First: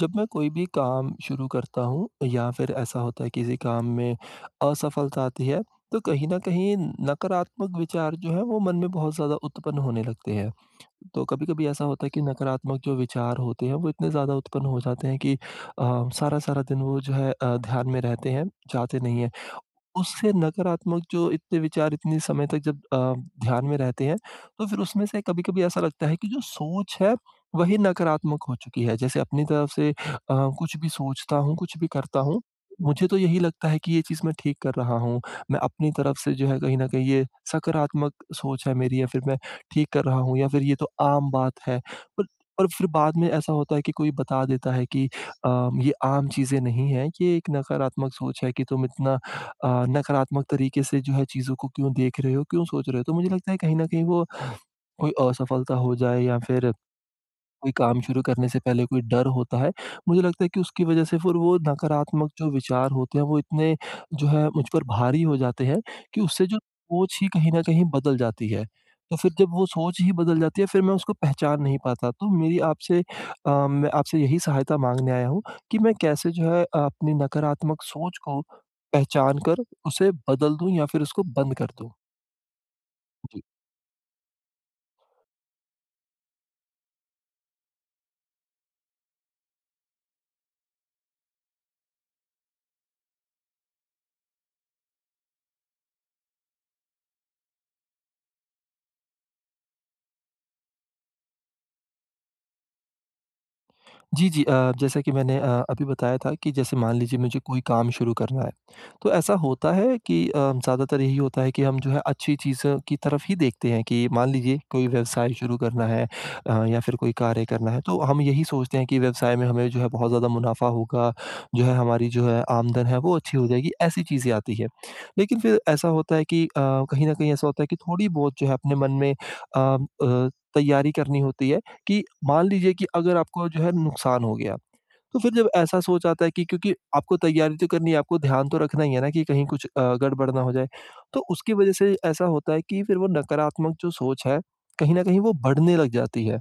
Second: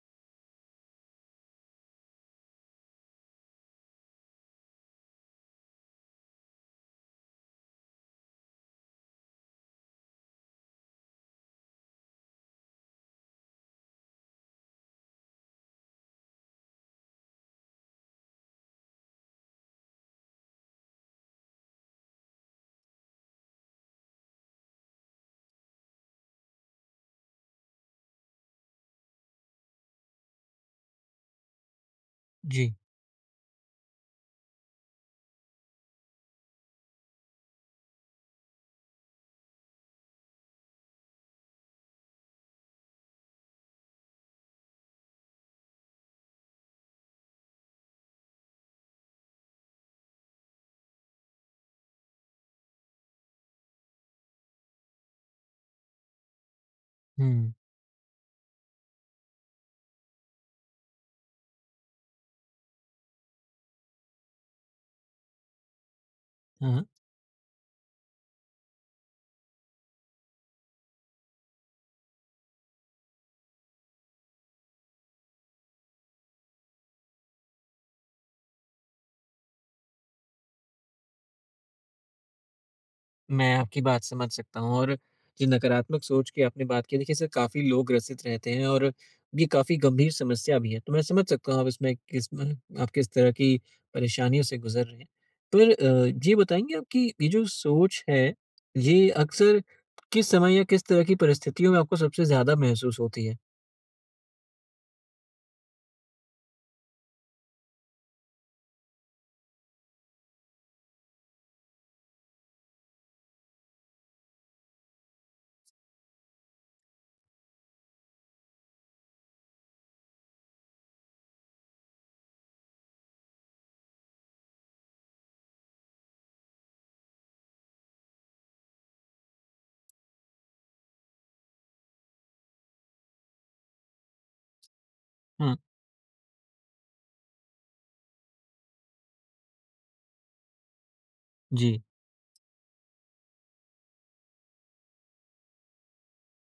जब मैं कोई भी काम शुरू करता हूँ या फिर ऐसा होता है किसी काम में असफलता आती है, तो कहीं न कहीं नकारात्मक विचार जो है वो मन में बहुत ज़्यादा उत्पन्न होने लगते हैं। तो कभी-कभी ऐसा होता है कि नकारात्मक जो विचार होते हैं वो इतने ज़्यादा उत्पन्न हो जाते हैं कि सारा-सारा दिन वो जो है ध्यान में रहते हैं, जाते नहीं हैं। उससे नकारात्मक जो इतने विचार इतने समय तक जब ध्यान में रहते हैं, तो फिर उसमें से कभी-कभी ऐसा लगता है कि जो सोच है, वही नकारात्मक हो चुकी है। जैसे अपनी तरफ से कुछ भी सोचता हूँ, कुछ भी करता हूँ, जी। मुझे तो यही लगता है कि ये चीज़ मैं ठीक कर रहा हूँ। मैं अपनी तरफ से जो है कहीं न कहीं ये सकारात्मक सोच है मेरी, या फिर मैं ठीक कर रहा हूँ, या फिर ये तो आम बात है। पर पर फिर बाद में ऐसा होता है कि कोई बता देता है कि ये आम चीज़ें नहीं हैं, ये एक नकारात्मक सोच है कि तुम इतना नकारात्मक तरीके से जो है चीज़ों को क्यों देख रहे हो, क्यों सोच रहे हो? तो मुझे लगता है कहीं न कहीं वो कोई असफलता हो जाए या फिर हुँ। कोई काम शुरू करने से पहले कोई डर होता है, मुझे लगता है कि उसकी वजह से फिर वो नकारात्मक जो विचार होते हैं वो इतने जो है मुझ पर भारी हो जाते हैं कि उससे जो हाँ, सोच ही कहीं न कहीं बदल जाती है। तो फिर जब वो सोच ही बदल जाती है, फिर मैं उसको पहचान नहीं पाता। तो मैं आपसे यही सहायता माँगने आया हूँ कि मैं कैसे जो है अपनी नकारात्मक सोच को पहचान कर उसे बदल दूँ या फिर उसको बंद कर दूँ? जी। मैं आपकी बात समझ सकता हूँ और जो नकारात्मक सोच की आपने बात की देखिए इससे काफ़ी लोग ग्रसित रहते हैं और ये काफ़ी गंभीर समस्या भी है। तो मैं समझ सकता हूँ आप इसमें किस में आप किस तरह की परेशानियों से गुज़र रहे हैं। पर ये बताएँगे आप कि ये जो सोच है, ये अक्सर किस समय या किस तरह की परिस्थितियों में आपको सबसे ज़्यादा महसूस होती है? जी, जी। जैसा कि मैंने अभी बताया था कि जैसे मान लीजिए मुझे कोई काम शुरू करना है, तो ऐसा होता है कि ज़्यादातर यही होता है कि हम जो है अच्छी चीज़ों की तरफ ही देखते हैं कि मान लीजिए कोई व्यवसाय शुरू करना है, या फिर कोई कार्य करना है, तो हम यही सोचते हैं कि व्यवसाय में हमें जो है बहुत ज़्यादा मुनाफ़ा होगा, जो है हमारी जो है आमदन है वो अच्छी हो जाएगी, ऐसी चीज़ें आती हैं। लेकिन फिर ऐसा होता है कि कहीं न कहीं ऐसा होता है कि थोड़ी बहुत जो है अपने मन में अ, तैयारी करनी होती है, कि मान लीजिए कि अगर आपको जो है नुकसान हो गया, तो फिर जब हाँ। ऐसा सोच आता है कि क्योंकि आपको तैयारी तो करनी है, आपको ध्यान तो रखना ही है ना कि कहीं कुछ गड़बड़ ना हो जाए। तो उसकी वजह जी, से ऐसा होता है कि फिर वो नकारात्मक जो सोच है, कहीं न कहीं वो बढ़ने लग जाती है।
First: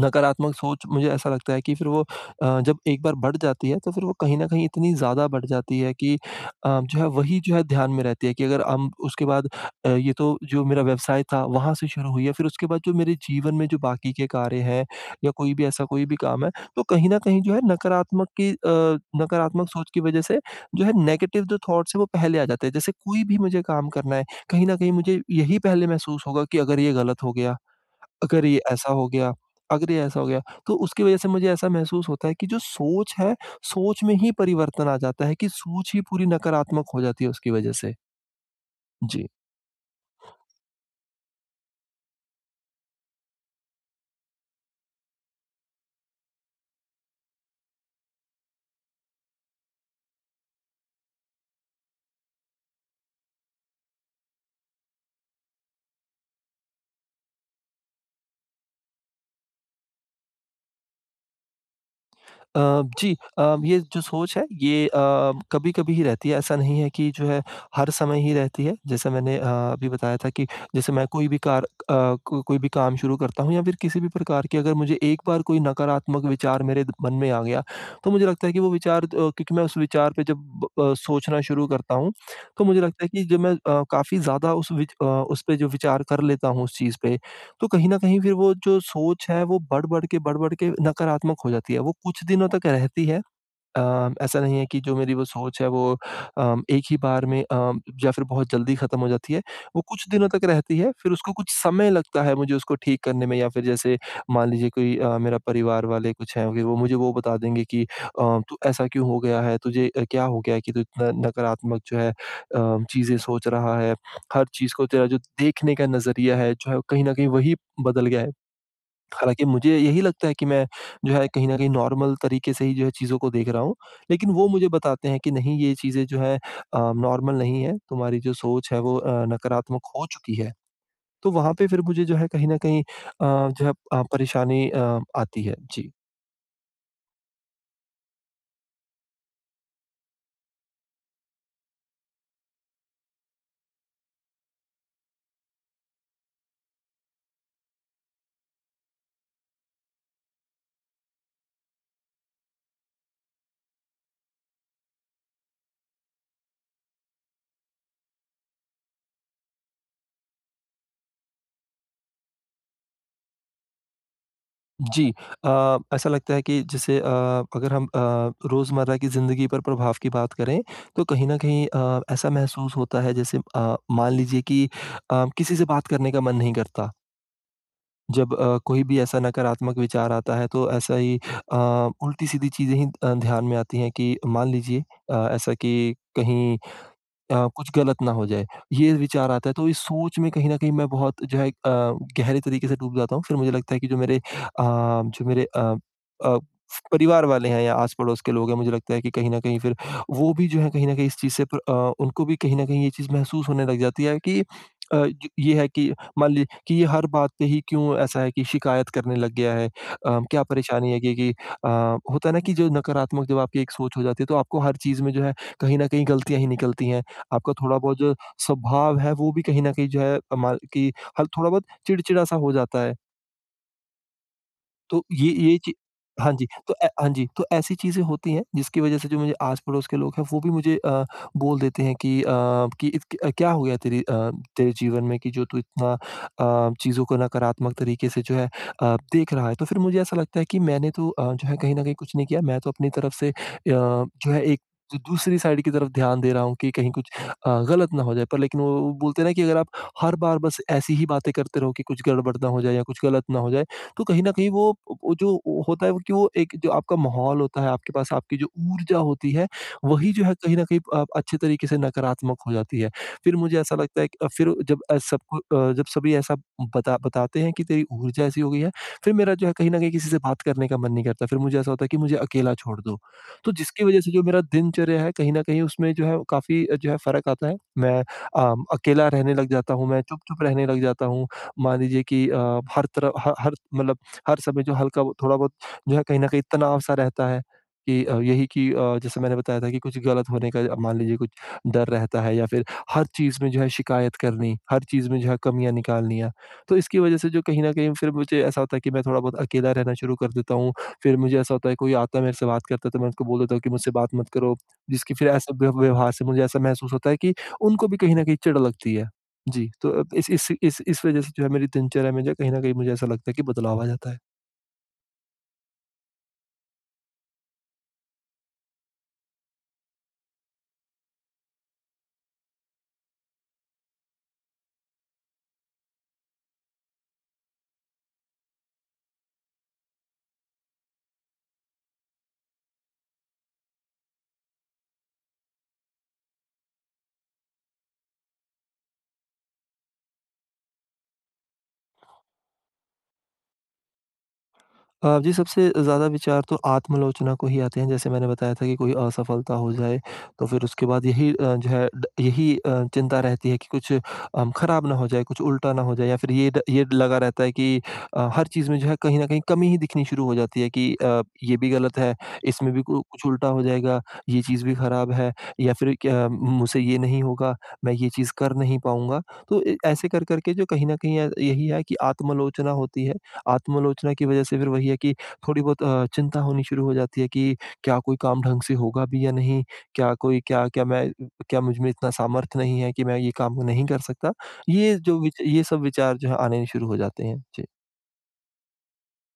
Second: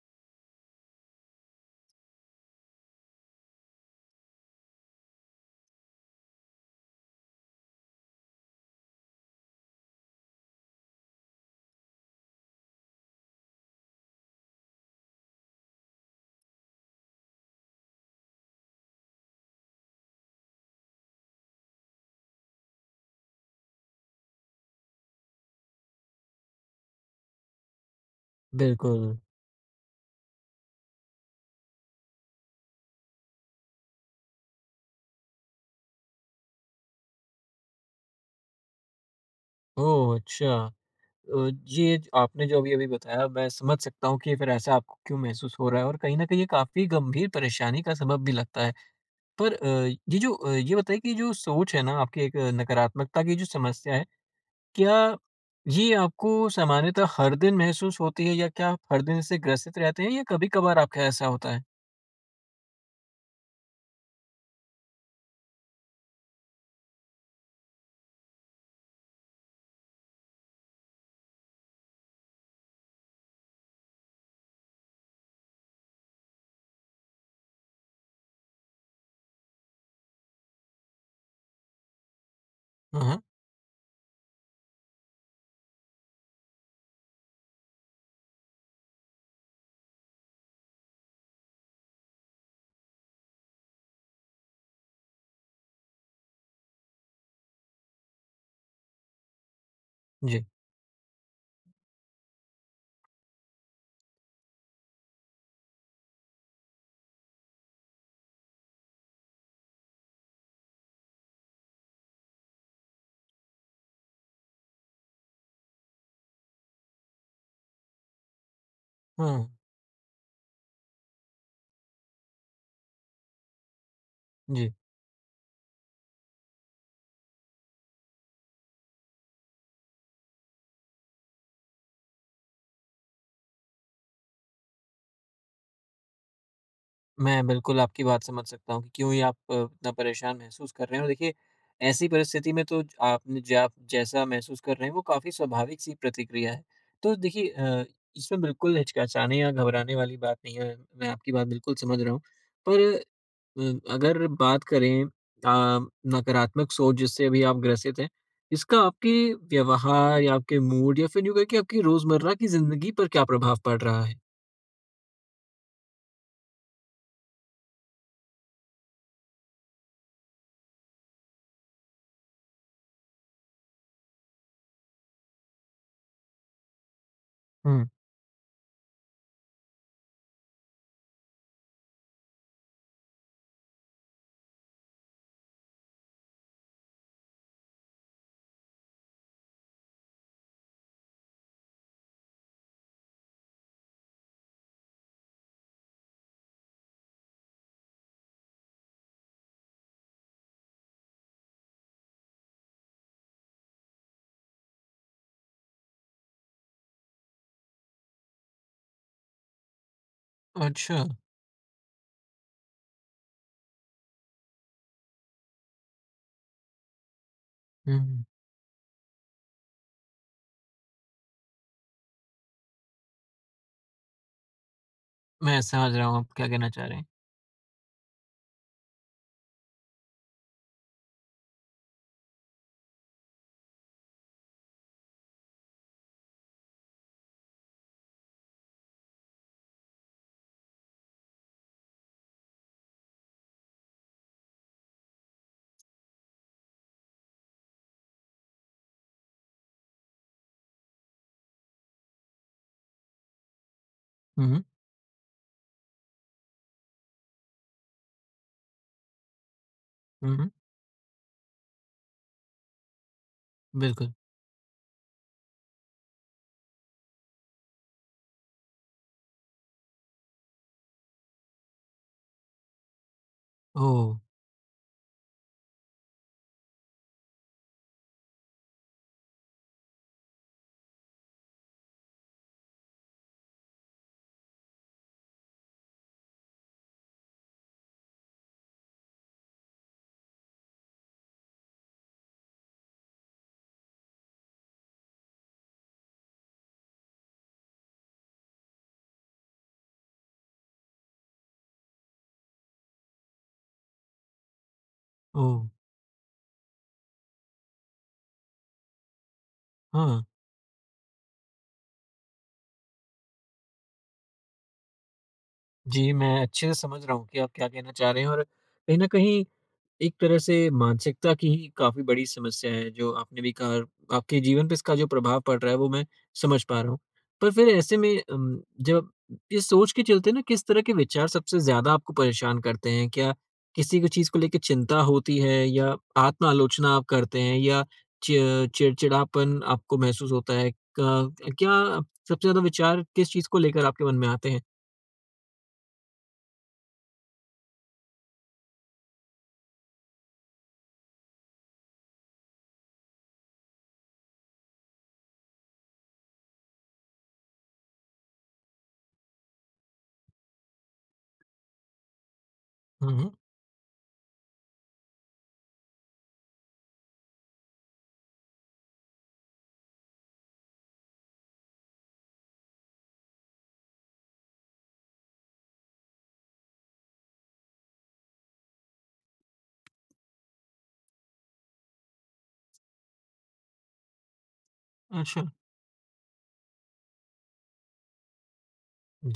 नकारात्मक सोच मुझे ऐसा लगता है कि फिर वो जब एक बार बढ़ जाती है, तो फिर वो कहीं न कहीं इतनी ज़्यादा बढ़ जाती है कि जो है वही जो है ध्यान में रहती है कि अगर हम उसके बाद ये तो जो मेरा व्यवसाय था वहाँ से शुरू हुई है, फिर उसके बाद जो मेरे जीवन में जो बाकी के कार्य हैं या कोई भी ऐसा कोई भी काम है, तो कहीं न कहीं जो है नकारात्मक सोच की वज़ह से जो है नेगेटिव जो थॉट्स हैं वो पहले आ जाते हैं। जैसे कोई भी मुझे काम करना है, कहीं न कहीं मुझे यही पहले महसूस होगा कि अगर ये गलत हो गया, अगर ये ऐसा हो बिल्कुल। गया, अगर ये ऐसा हो गया, तो उसकी वज़ह से मुझे ऐसा महसूस होता है कि जो सोच है, सोच में ही परिवर्तन आ जाता है कि सोच ही पूरी नकारात्मक हो जाती है उसकी वज़ह से। जी। ओह! अच्छा। अ, ये ज आपने जो अभी-अभी बताया मैं समझ सकता हूँ कि फिर ऐसा आपको क्यों महसूस हो रहा है और कहीं न कहीं ये काफ़ी गंभीर परेशानी का सबब भी लगता है। पर ये जो ये बताइए कि जो सोच है ना आपकी एक नकारात्मकता की जो समस्या है, क्या ये आपको सामान्यतः हर दिन महसूस होती है या क्या आप हर दिन इससे ग्रसित रहते हैं या कभी-कभार आपका ऐसा होता है? अ, जी। ये जो सोच है, ये कभी-कभी ही रहती है, ऐसा नहीं है कि जो है हर समय ही रहती है। जैसे मैंने अभी बताया था कि जैसे मैं कोई भी कार अ, को कोई भी काम शुरू करता हूँ, या फिर किसी भी प्रकार की अगर मुझे एक बार कोई नकारात्मक विचार मेरे द मन में आ गया, तो मुझे लगता है कि वो विचार, क्योंकि मैं उस विचार पे जब सोचना शुरू करता हूँ, तो मुझे हाँ, लगता है हाँ। कि जब मैं काफ़ी ज़्यादा उस उस पे जो विचार कर लेता हूँ उस चीज़ पे, तो कहीं न कहीं फिर वो जो सोच है वो बढ़-बढ़ के नकारात्मक हो जाती है। वो कुछ दिनों तक रहती है। ऐसा नहीं है कि जो मेरी वो सोच है वो एक ही बार में या फिर बहुत जल्दी ख़त्म हो जाती है। वो कुछ दिनों तक जी। रहती है, फिर उसको कुछ समय लगता है मुझे उसको ठीक करने में, या फिर जैसे मान लीजिए कोई मेरा परिवार वाले कुछ हैं, कि वो मुझे वो बता देंगे कि "तू ऐसा क्यों हो गया है? तुझे क्या हो गया है कि तू इतना नकारात्मक जो है चीज़ें सोच रहा है? हर चीज़ को तेरा जो देखने का नज़रिया है जो है, कहीं न कहीं वही बदल गया है।" हालाँकि हाँ, मुझे यही लगता है कि मैं जो है कहीं न कहीं नॉर्मल तरीके से ही जो है चीज़ों को देख रहा हूँ, लेकिन वो मुझे जी। बताते हैं कि नहीं, ये चीज़ें जो है नॉर्मल नहीं है, तुम्हारी जो सोच है वो नकारात्मक हो चुकी है। तो वहाँ पे फिर मुझे जो है कहीं न कहीं जो है परेशानी आती है। जी। मैं बिल्कुल आपकी बात समझ सकता हूँ कि क्यों ही आप इतना परेशान महसूस कर रहे हैं और देखिए ऐसी परिस्थिति में तो आपने जो आप जैसा महसूस कर रहे हैं वो काफ़ी स्वाभाविक सी प्रतिक्रिया है तो देखिए इसमें बिल्कुल हिचकिचाने या घबराने वाली बात नहीं है। मैं आपकी बात बिल्कुल समझ रहा हूँ। पर अ, अगर बात करें आ, नकारात्मक सोच जिससे अभी आप ग्रसित हैं इसका आपके व्यवहार या आपके मूड या फिर यूँ कहें कि आपकी रोज़मर्रा की ज़िंदगी पर क्या प्रभाव पड़ रहा है। जी। ऐसा लगता है कि जैसे अगर हम रोज़मर्रा की ज़िंदगी पर प्रभाव की बात करें, तो कहीं न कहीं ऐसा महसूस होता है, जैसे मान लीजिए कि किसी से बात करने का मन नहीं करता। हम्म। जब कोई भी ऐसा नकारात्मक विचार आता है, तो ऐसा ही अ, उल्टी-सीधी चीज़ें ही ध्यान में आती हैं कि मान लीजिए ऐसा कि कहीं कुछ गलत ना हो जाए, ये विचार आता है। तो इस सोच में कहीं न कहीं मैं बहुत जो है गहरे तरीके से डूब जाता हूँ। फिर मुझे लगता है कि जो मेरे अ, परिवार वाले हैं या आस-पड़ोस के लोग हैं, मुझे लगता है कि कहीं न कहीं फिर वो भी जो है कहीं न कहीं इस चीज़ से उनको भी कहीं न कहीं ये चीज़ महसूस होने लग जाती है कि अ, ज ये है कि मान ली कि ये हर बात पे ही क्यों ऐसा है कि शिकायत करने लग गया है। क्या परेशानी है? अच्छा। होता है ना कि जो नकारात्मक जब आपकी एक सोच हो जाती है, तो आपको हर चीज़ में जो है कहीं न कहीं गलतियाँ ही निकलती हैं। आपका थोड़ा बहुत जो हम्म। स्वभाव है वो भी कहीं न कहीं जो है अ, मा कि हल थोड़ा बहुत चिड़चिड़ा-सा हो जाता है। तो ये मैं ची समझ रहा हूँ हाँ आप जी। क्या कहना तो चाह ए रहे हैं। हाँ जी, तो ऐसी चीज़ें होती हैं जिसकी वज़ह से जो मुझे आस-पड़ोस के लोग हैं वो भी मुझे बोल देते हैं कि इत क क्या हो गया, तेरे जीवन में कि जो तू इतना चीज़ों को नकारात्मक तरीके से जो है देख रहा है। तो फिर मुझे ऐसा लगता है कि मैंने तो जो है कहीं न कहीं कुछ नहीं किया। मैं तो अपनी तरफ से जो है एक जो दूसरी साइड की तरफ ध्यान दे रहा हूँ कि कहीं कुछ गलत ना हो जाए। पर लेकिन वो बोलते हैं ना कि अगर आप हर बार बस ऐसी ही बातें करते रहो कि कुछ गड़बड़ ना हो जाए या कुछ गलत ना हो जाए, तो कहीं ना हुँ, कहीं हुँ। वो जो होता है, वो कि वो एक जो आपका माहौल होता है, आपके पास आपकी जो ऊर्जा होती है, वही जो है हुँ, हुँ। कहीं न कहीं अच्छे तरीके से नकारात्मक हो जाती है। फिर मुझे ऐसा लगता है बिल्कुल। कि फिर जब अ, सबको अ, जब सभी ऐसा बताते हैं कि तेरी ऊर्जा ऐसी हो गई है, फिर मेरा जो है कहीं न कहीं किसी से बात करने का मन नहीं करता। फिर मुझे ऐसा होता है कि मुझे अकेला छोड़ दो। तो जिसकी वजह ओह! से जो मेरा दिनचर्या है कहीं न कहीं उसमें जो है काफ़ी जो है फ़र्क आता है। मैं अकेला रहने लग जाता हूँ, मैं चुप-चुप रहने लग जाता हूँ। मान लीजिए कि हर तरह ह हर मतलब, हर समय जो थोड़ा बहुत जो है कहीं न कहीं तनाव-सा रहता है कि यही कि जैसे मैंने बताया था कि कुछ गलत होने का, मान लीजिए कुछ डर रहता है, या फिर हर चीज़ में जो है शिकायत करनी, हर चीज़ में जो है कमियाँ निकालनी है। तो इसकी वज़ह से जो कहीं न कहीं फिर मुझे ऐसा होता है कि मैं थोड़ा बहुत अकेला रहना शुरू कर देता हूँ। फिर मुझे ऐसा होता है, कोई आता है, मेरे से बात करता है, तो मैं उनको बोल देता हूँ कि मुझसे बात मत करो। जिसकी फिर ऐसे ओह! व्यवहार से मुझे ऐसा महसूस होता है कि उनको भी कहीं न कहीं चिढ़ लगती है। जी, तो अब हाँ। इस वज़ह से जो है मेरी दिनचर्या में जो है कहीं न कहीं मुझे ऐसा लगता है कि बदलाव आ जाता है। जी, मैं अच्छे से समझ रहा हूँ कि आप क्या कहना चाह रहे हैं और कहीं न कहीं एक तरह से मानसिकता की ही काफ़ी बड़ी समस्या है, जो आपने भी कहा आपके जीवन पे इसका जो प्रभाव पड़ रहा है वो मैं समझ पा रहा हूँ। पर फिर ऐसे में जब ये सोच के चलते ना किस तरह के विचार सबसे ज़्यादा आपको परेशान करते हैं? क्या किसी को चीज़ को लेके चिंता होती है या आत्म-आलोचना आप करते हैं या चि चिड़चिड़ापन आपको महसूस होता है? क क्या सबसे ज़्यादा विचार किस चीज़ को लेकर आपके मन में आते हैं? जी, सबसे ज़्यादा विचार तो आत्मलोचना को ही आते हैं। जैसे मैंने बताया था कि कोई असफलता हो जाए, तो फिर उसके बाद यही अ, जो है ड यही अ, चिंता रहती है कि कुछ ख़राब ना हो जाए, कुछ उल्टा ना हो जाए, या फिर ये लगा रहता है कि हर चीज़ में जो है कहीं न कहीं कमी ही दिखनी शुरू हो जाती है कि ये भी गलत है, इसमें भी कु हुँ, कुछ हुँ। उल्टा हो जाएगा, ये चीज़ भी ख़राब है, या फिर क्या मुझसे ये नहीं होगा, मैं ये चीज़ कर नहीं पाऊँगा। तो ए ऐसे कर-कर के जो कहीं न कहीं यही है कि आत्मलोचना होती है। आत्मालोचना की वजह से फिर वही है कि थोड़ी बहुत चिंता होनी शुरू हो जाती है कि क्या कोई काम ढंग से होगा भी या नहीं? क्या कोई क्या क्या मैं क्या मुझ में इतना सामर्थ्य नहीं है कि मैं ये काम नहीं कर सकता? अच्छा। ये सब विचार जो है आने शुरू हो जाते हैं। जी।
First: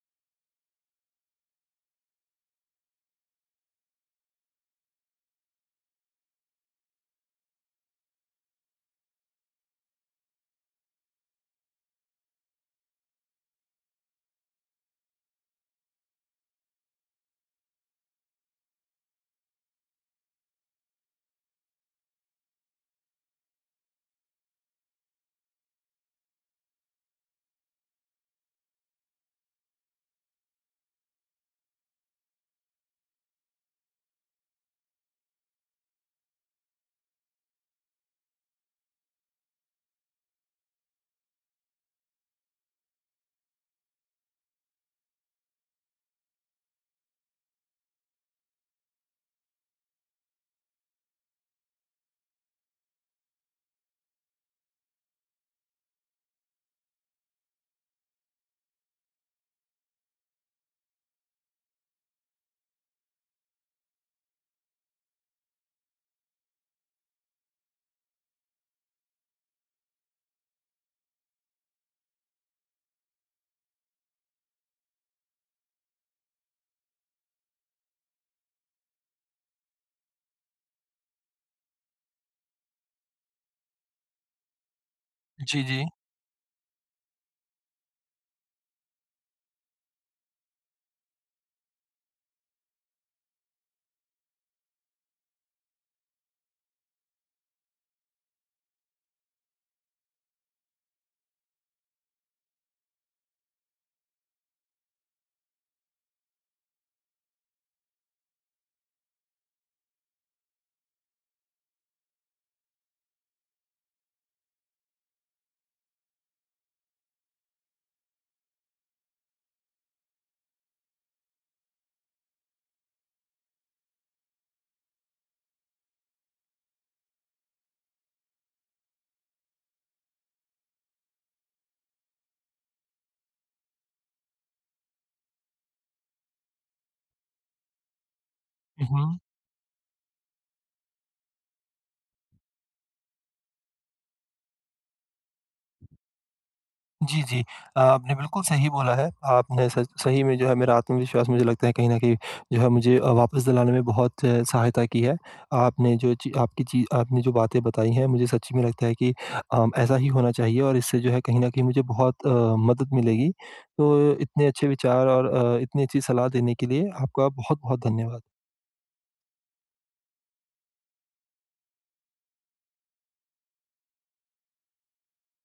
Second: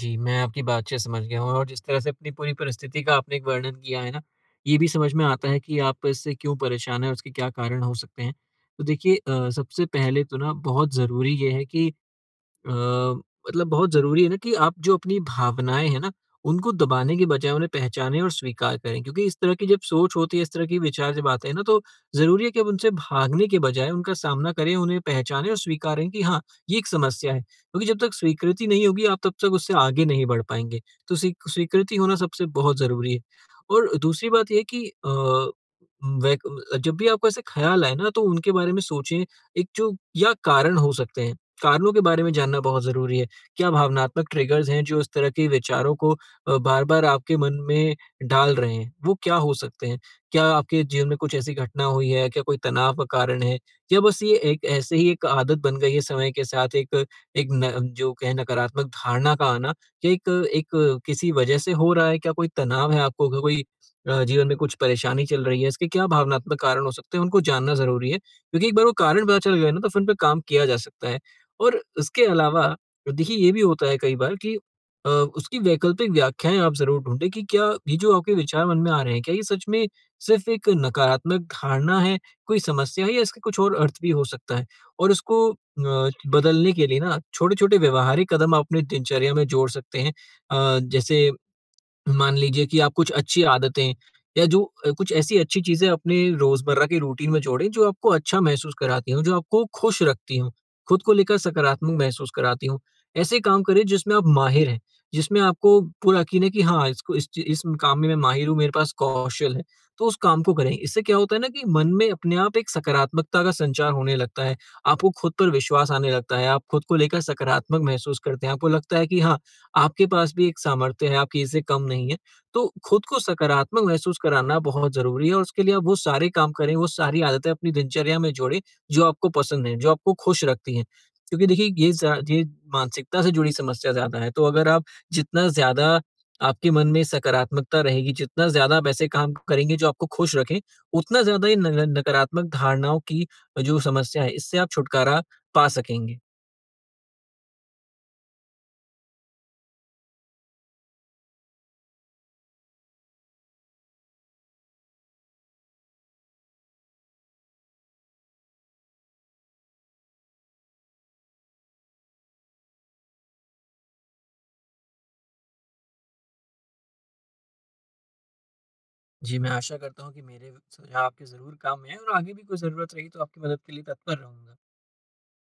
जी, मैं आपकी बातचीत समझ गया हूँ और जिस तरह से अपनी पूरी परिस्थिति का आपने एक वर्णन किया है ना, ये भी समझ में आता है कि आप इससे क्यों परेशान हैं और उसके क्या कारण हो सकते हैं। तो देखिए सबसे पहले तो ना बहुत ज़रूरी ये है कि अ, मतलब बहुत ज़रूरी है ना कि आप जो अपनी भावनाएँ हैं ना, उनको दबाने के बजाय उन्हें पहचानें और स्वीकार करें क्योंकि इस तरह की जब सोच होती है, इस तरह के विचार जब आते हैं ना, तो ज़रूरी है कि अब उनसे भागने के बजाय उनका सामना करें, उन्हें पहचानें और स्वीकारें कि हाँ, ये एक समस्या है। क्योंकि जब तक स्वीकृति नहीं होगी, आप तब तक उससे आगे नहीं बढ़ पाएँगे। तो स्वीकृति होना सबसे बहुत ज़रूरी है। और दूसरी बात ये है कि अ, वैक जब भी आपको ऐसे ख़्याल आए ना, तो उनके बारे में सोचें, एक जो या कारण हो सकते हैं। कारणों के बारे में जानना बहुत ज़रूरी है। क्या भावनात्मक ट्रिगर्स हैं जो इस तरह के विचारों को बार-बार आपके मन में डाल रहे हैं? वो क्या हो सकते हैं? क्या आपके जीवन में कुछ ऐसी घटना हुई है? क्या कोई तनाव का कारण है? या बस ये एक ऐसे ही एक आदत बन गई है समय के साथ एक एक न जो कहें नकारात्मक धारणा का आना, क्या एक एक किसी वजह से हो रहा है? क्या कोई तनाव है आपको? क्या कोई जीवन में कुछ परेशानी चल रही है? इसके क्या भावनात्मक कारण हो सकते हैं? उनको जानना ज़रूरी है, क्योंकि एक बार वो कारण पता चल गए ना तो फिर उन पे काम किया जा सकता है। और उसके अलावा देखिए ये भी होता है कई बार कि उसकी वैकल्पिक व्याख्याएँ आप ज़रूर ढूँढें कि क्या ये जो आपके विचार मन में आ रहे हैं, क्या ये सच में सिर्फ़ एक नकारात्मक धारणा है, कोई समस्या है या इसका कुछ और अर्थ भी हो सकता है? और उसको जी, जी। बदलने के लिए ना छोटे-छोटे व्यवहारिक कदम आप अपनी दिनचर्या में जोड़ सकते हैं। जैसे मान लीजिए कि आप कुछ अच्छी आदतें या जो कुछ ऐसी अच्छी चीजें अपने रोजमर्रा के रूटीन में जोड़ें जो आपको अच्छा महसूस कराती हों, जो आपको खुश रखती हों, खुद को लेकर सकारात्मक महसूस कराती हों। ऐसे काम करें जिसमें आप माहिर हैं, जिसमें आपको पूरा यकीन है कि हाँ, इस काम में मैं माहिर हूँ, मेरे पास कौशल है, तो उस काम को करें। इससे क्या होता है ना कि मन में अपने आप एक सकारात्मकता का संचार होने लगता है, आपको खुद पर विश्वास आने लगता है, आप खुद को लेकर सकारात्मक महसूस करते हैं, आपको लगता है कि हाँ आपके पास भी एक सामर्थ्य है, आप किसी से कम नहीं हैं। तो खुद को सकारात्मक महसूस कराना बहुत ज़रूरी है और उसके लिए आप वो सारे काम करें, वो सारी आदतें अपनी दिनचर्या में जोड़ें, जो आपको पसंद हैं, जो आपको खुश रखती हैं। क्योंकि देखिए ये मानसिकता से जुड़ी समस्या ज़्यादा है, तो अगर आप जितना ज़्यादा आपके मन में सकारात्मकता रहेगी, जितना ज़्यादा हुँ, आप ऐसे हुँ। काम करेंगे जो आपको खुश रखें, उतना ज़्यादा ये न न नकारात्मक धारणाओं की जो समस्या है, इससे आप छुटकारा पा सकेंगे। जी, जी। आपने बिल्कुल सही बोला है। आपने सच सही में जो है मेरा आत्मविश्वास, मुझे लगता है कहीं न कहीं जो है मुझे वापस दिलाने में बहुत सहायता की है। आपने जो ची आपकी ची आपने जो बातें बताई हैं मुझे सच्ची में लगता है कि ऐसा ही होना चाहिए, और इससे जो है कहीं न कहीं मुझे बहुत मदद मिलेगी। तो इतने अच्छे विचार और इतनी अच्छी सलाह देने के लिए आपका बहुत-बहुत धन्यवाद। जी, मैं आशा करता हूँ कि मेरे सुझाव आपके ज़रूर काम में आएँ और आगे भी कोई ज़रूरत रही तो आपकी मदद के लिए तत्पर रहूँगा।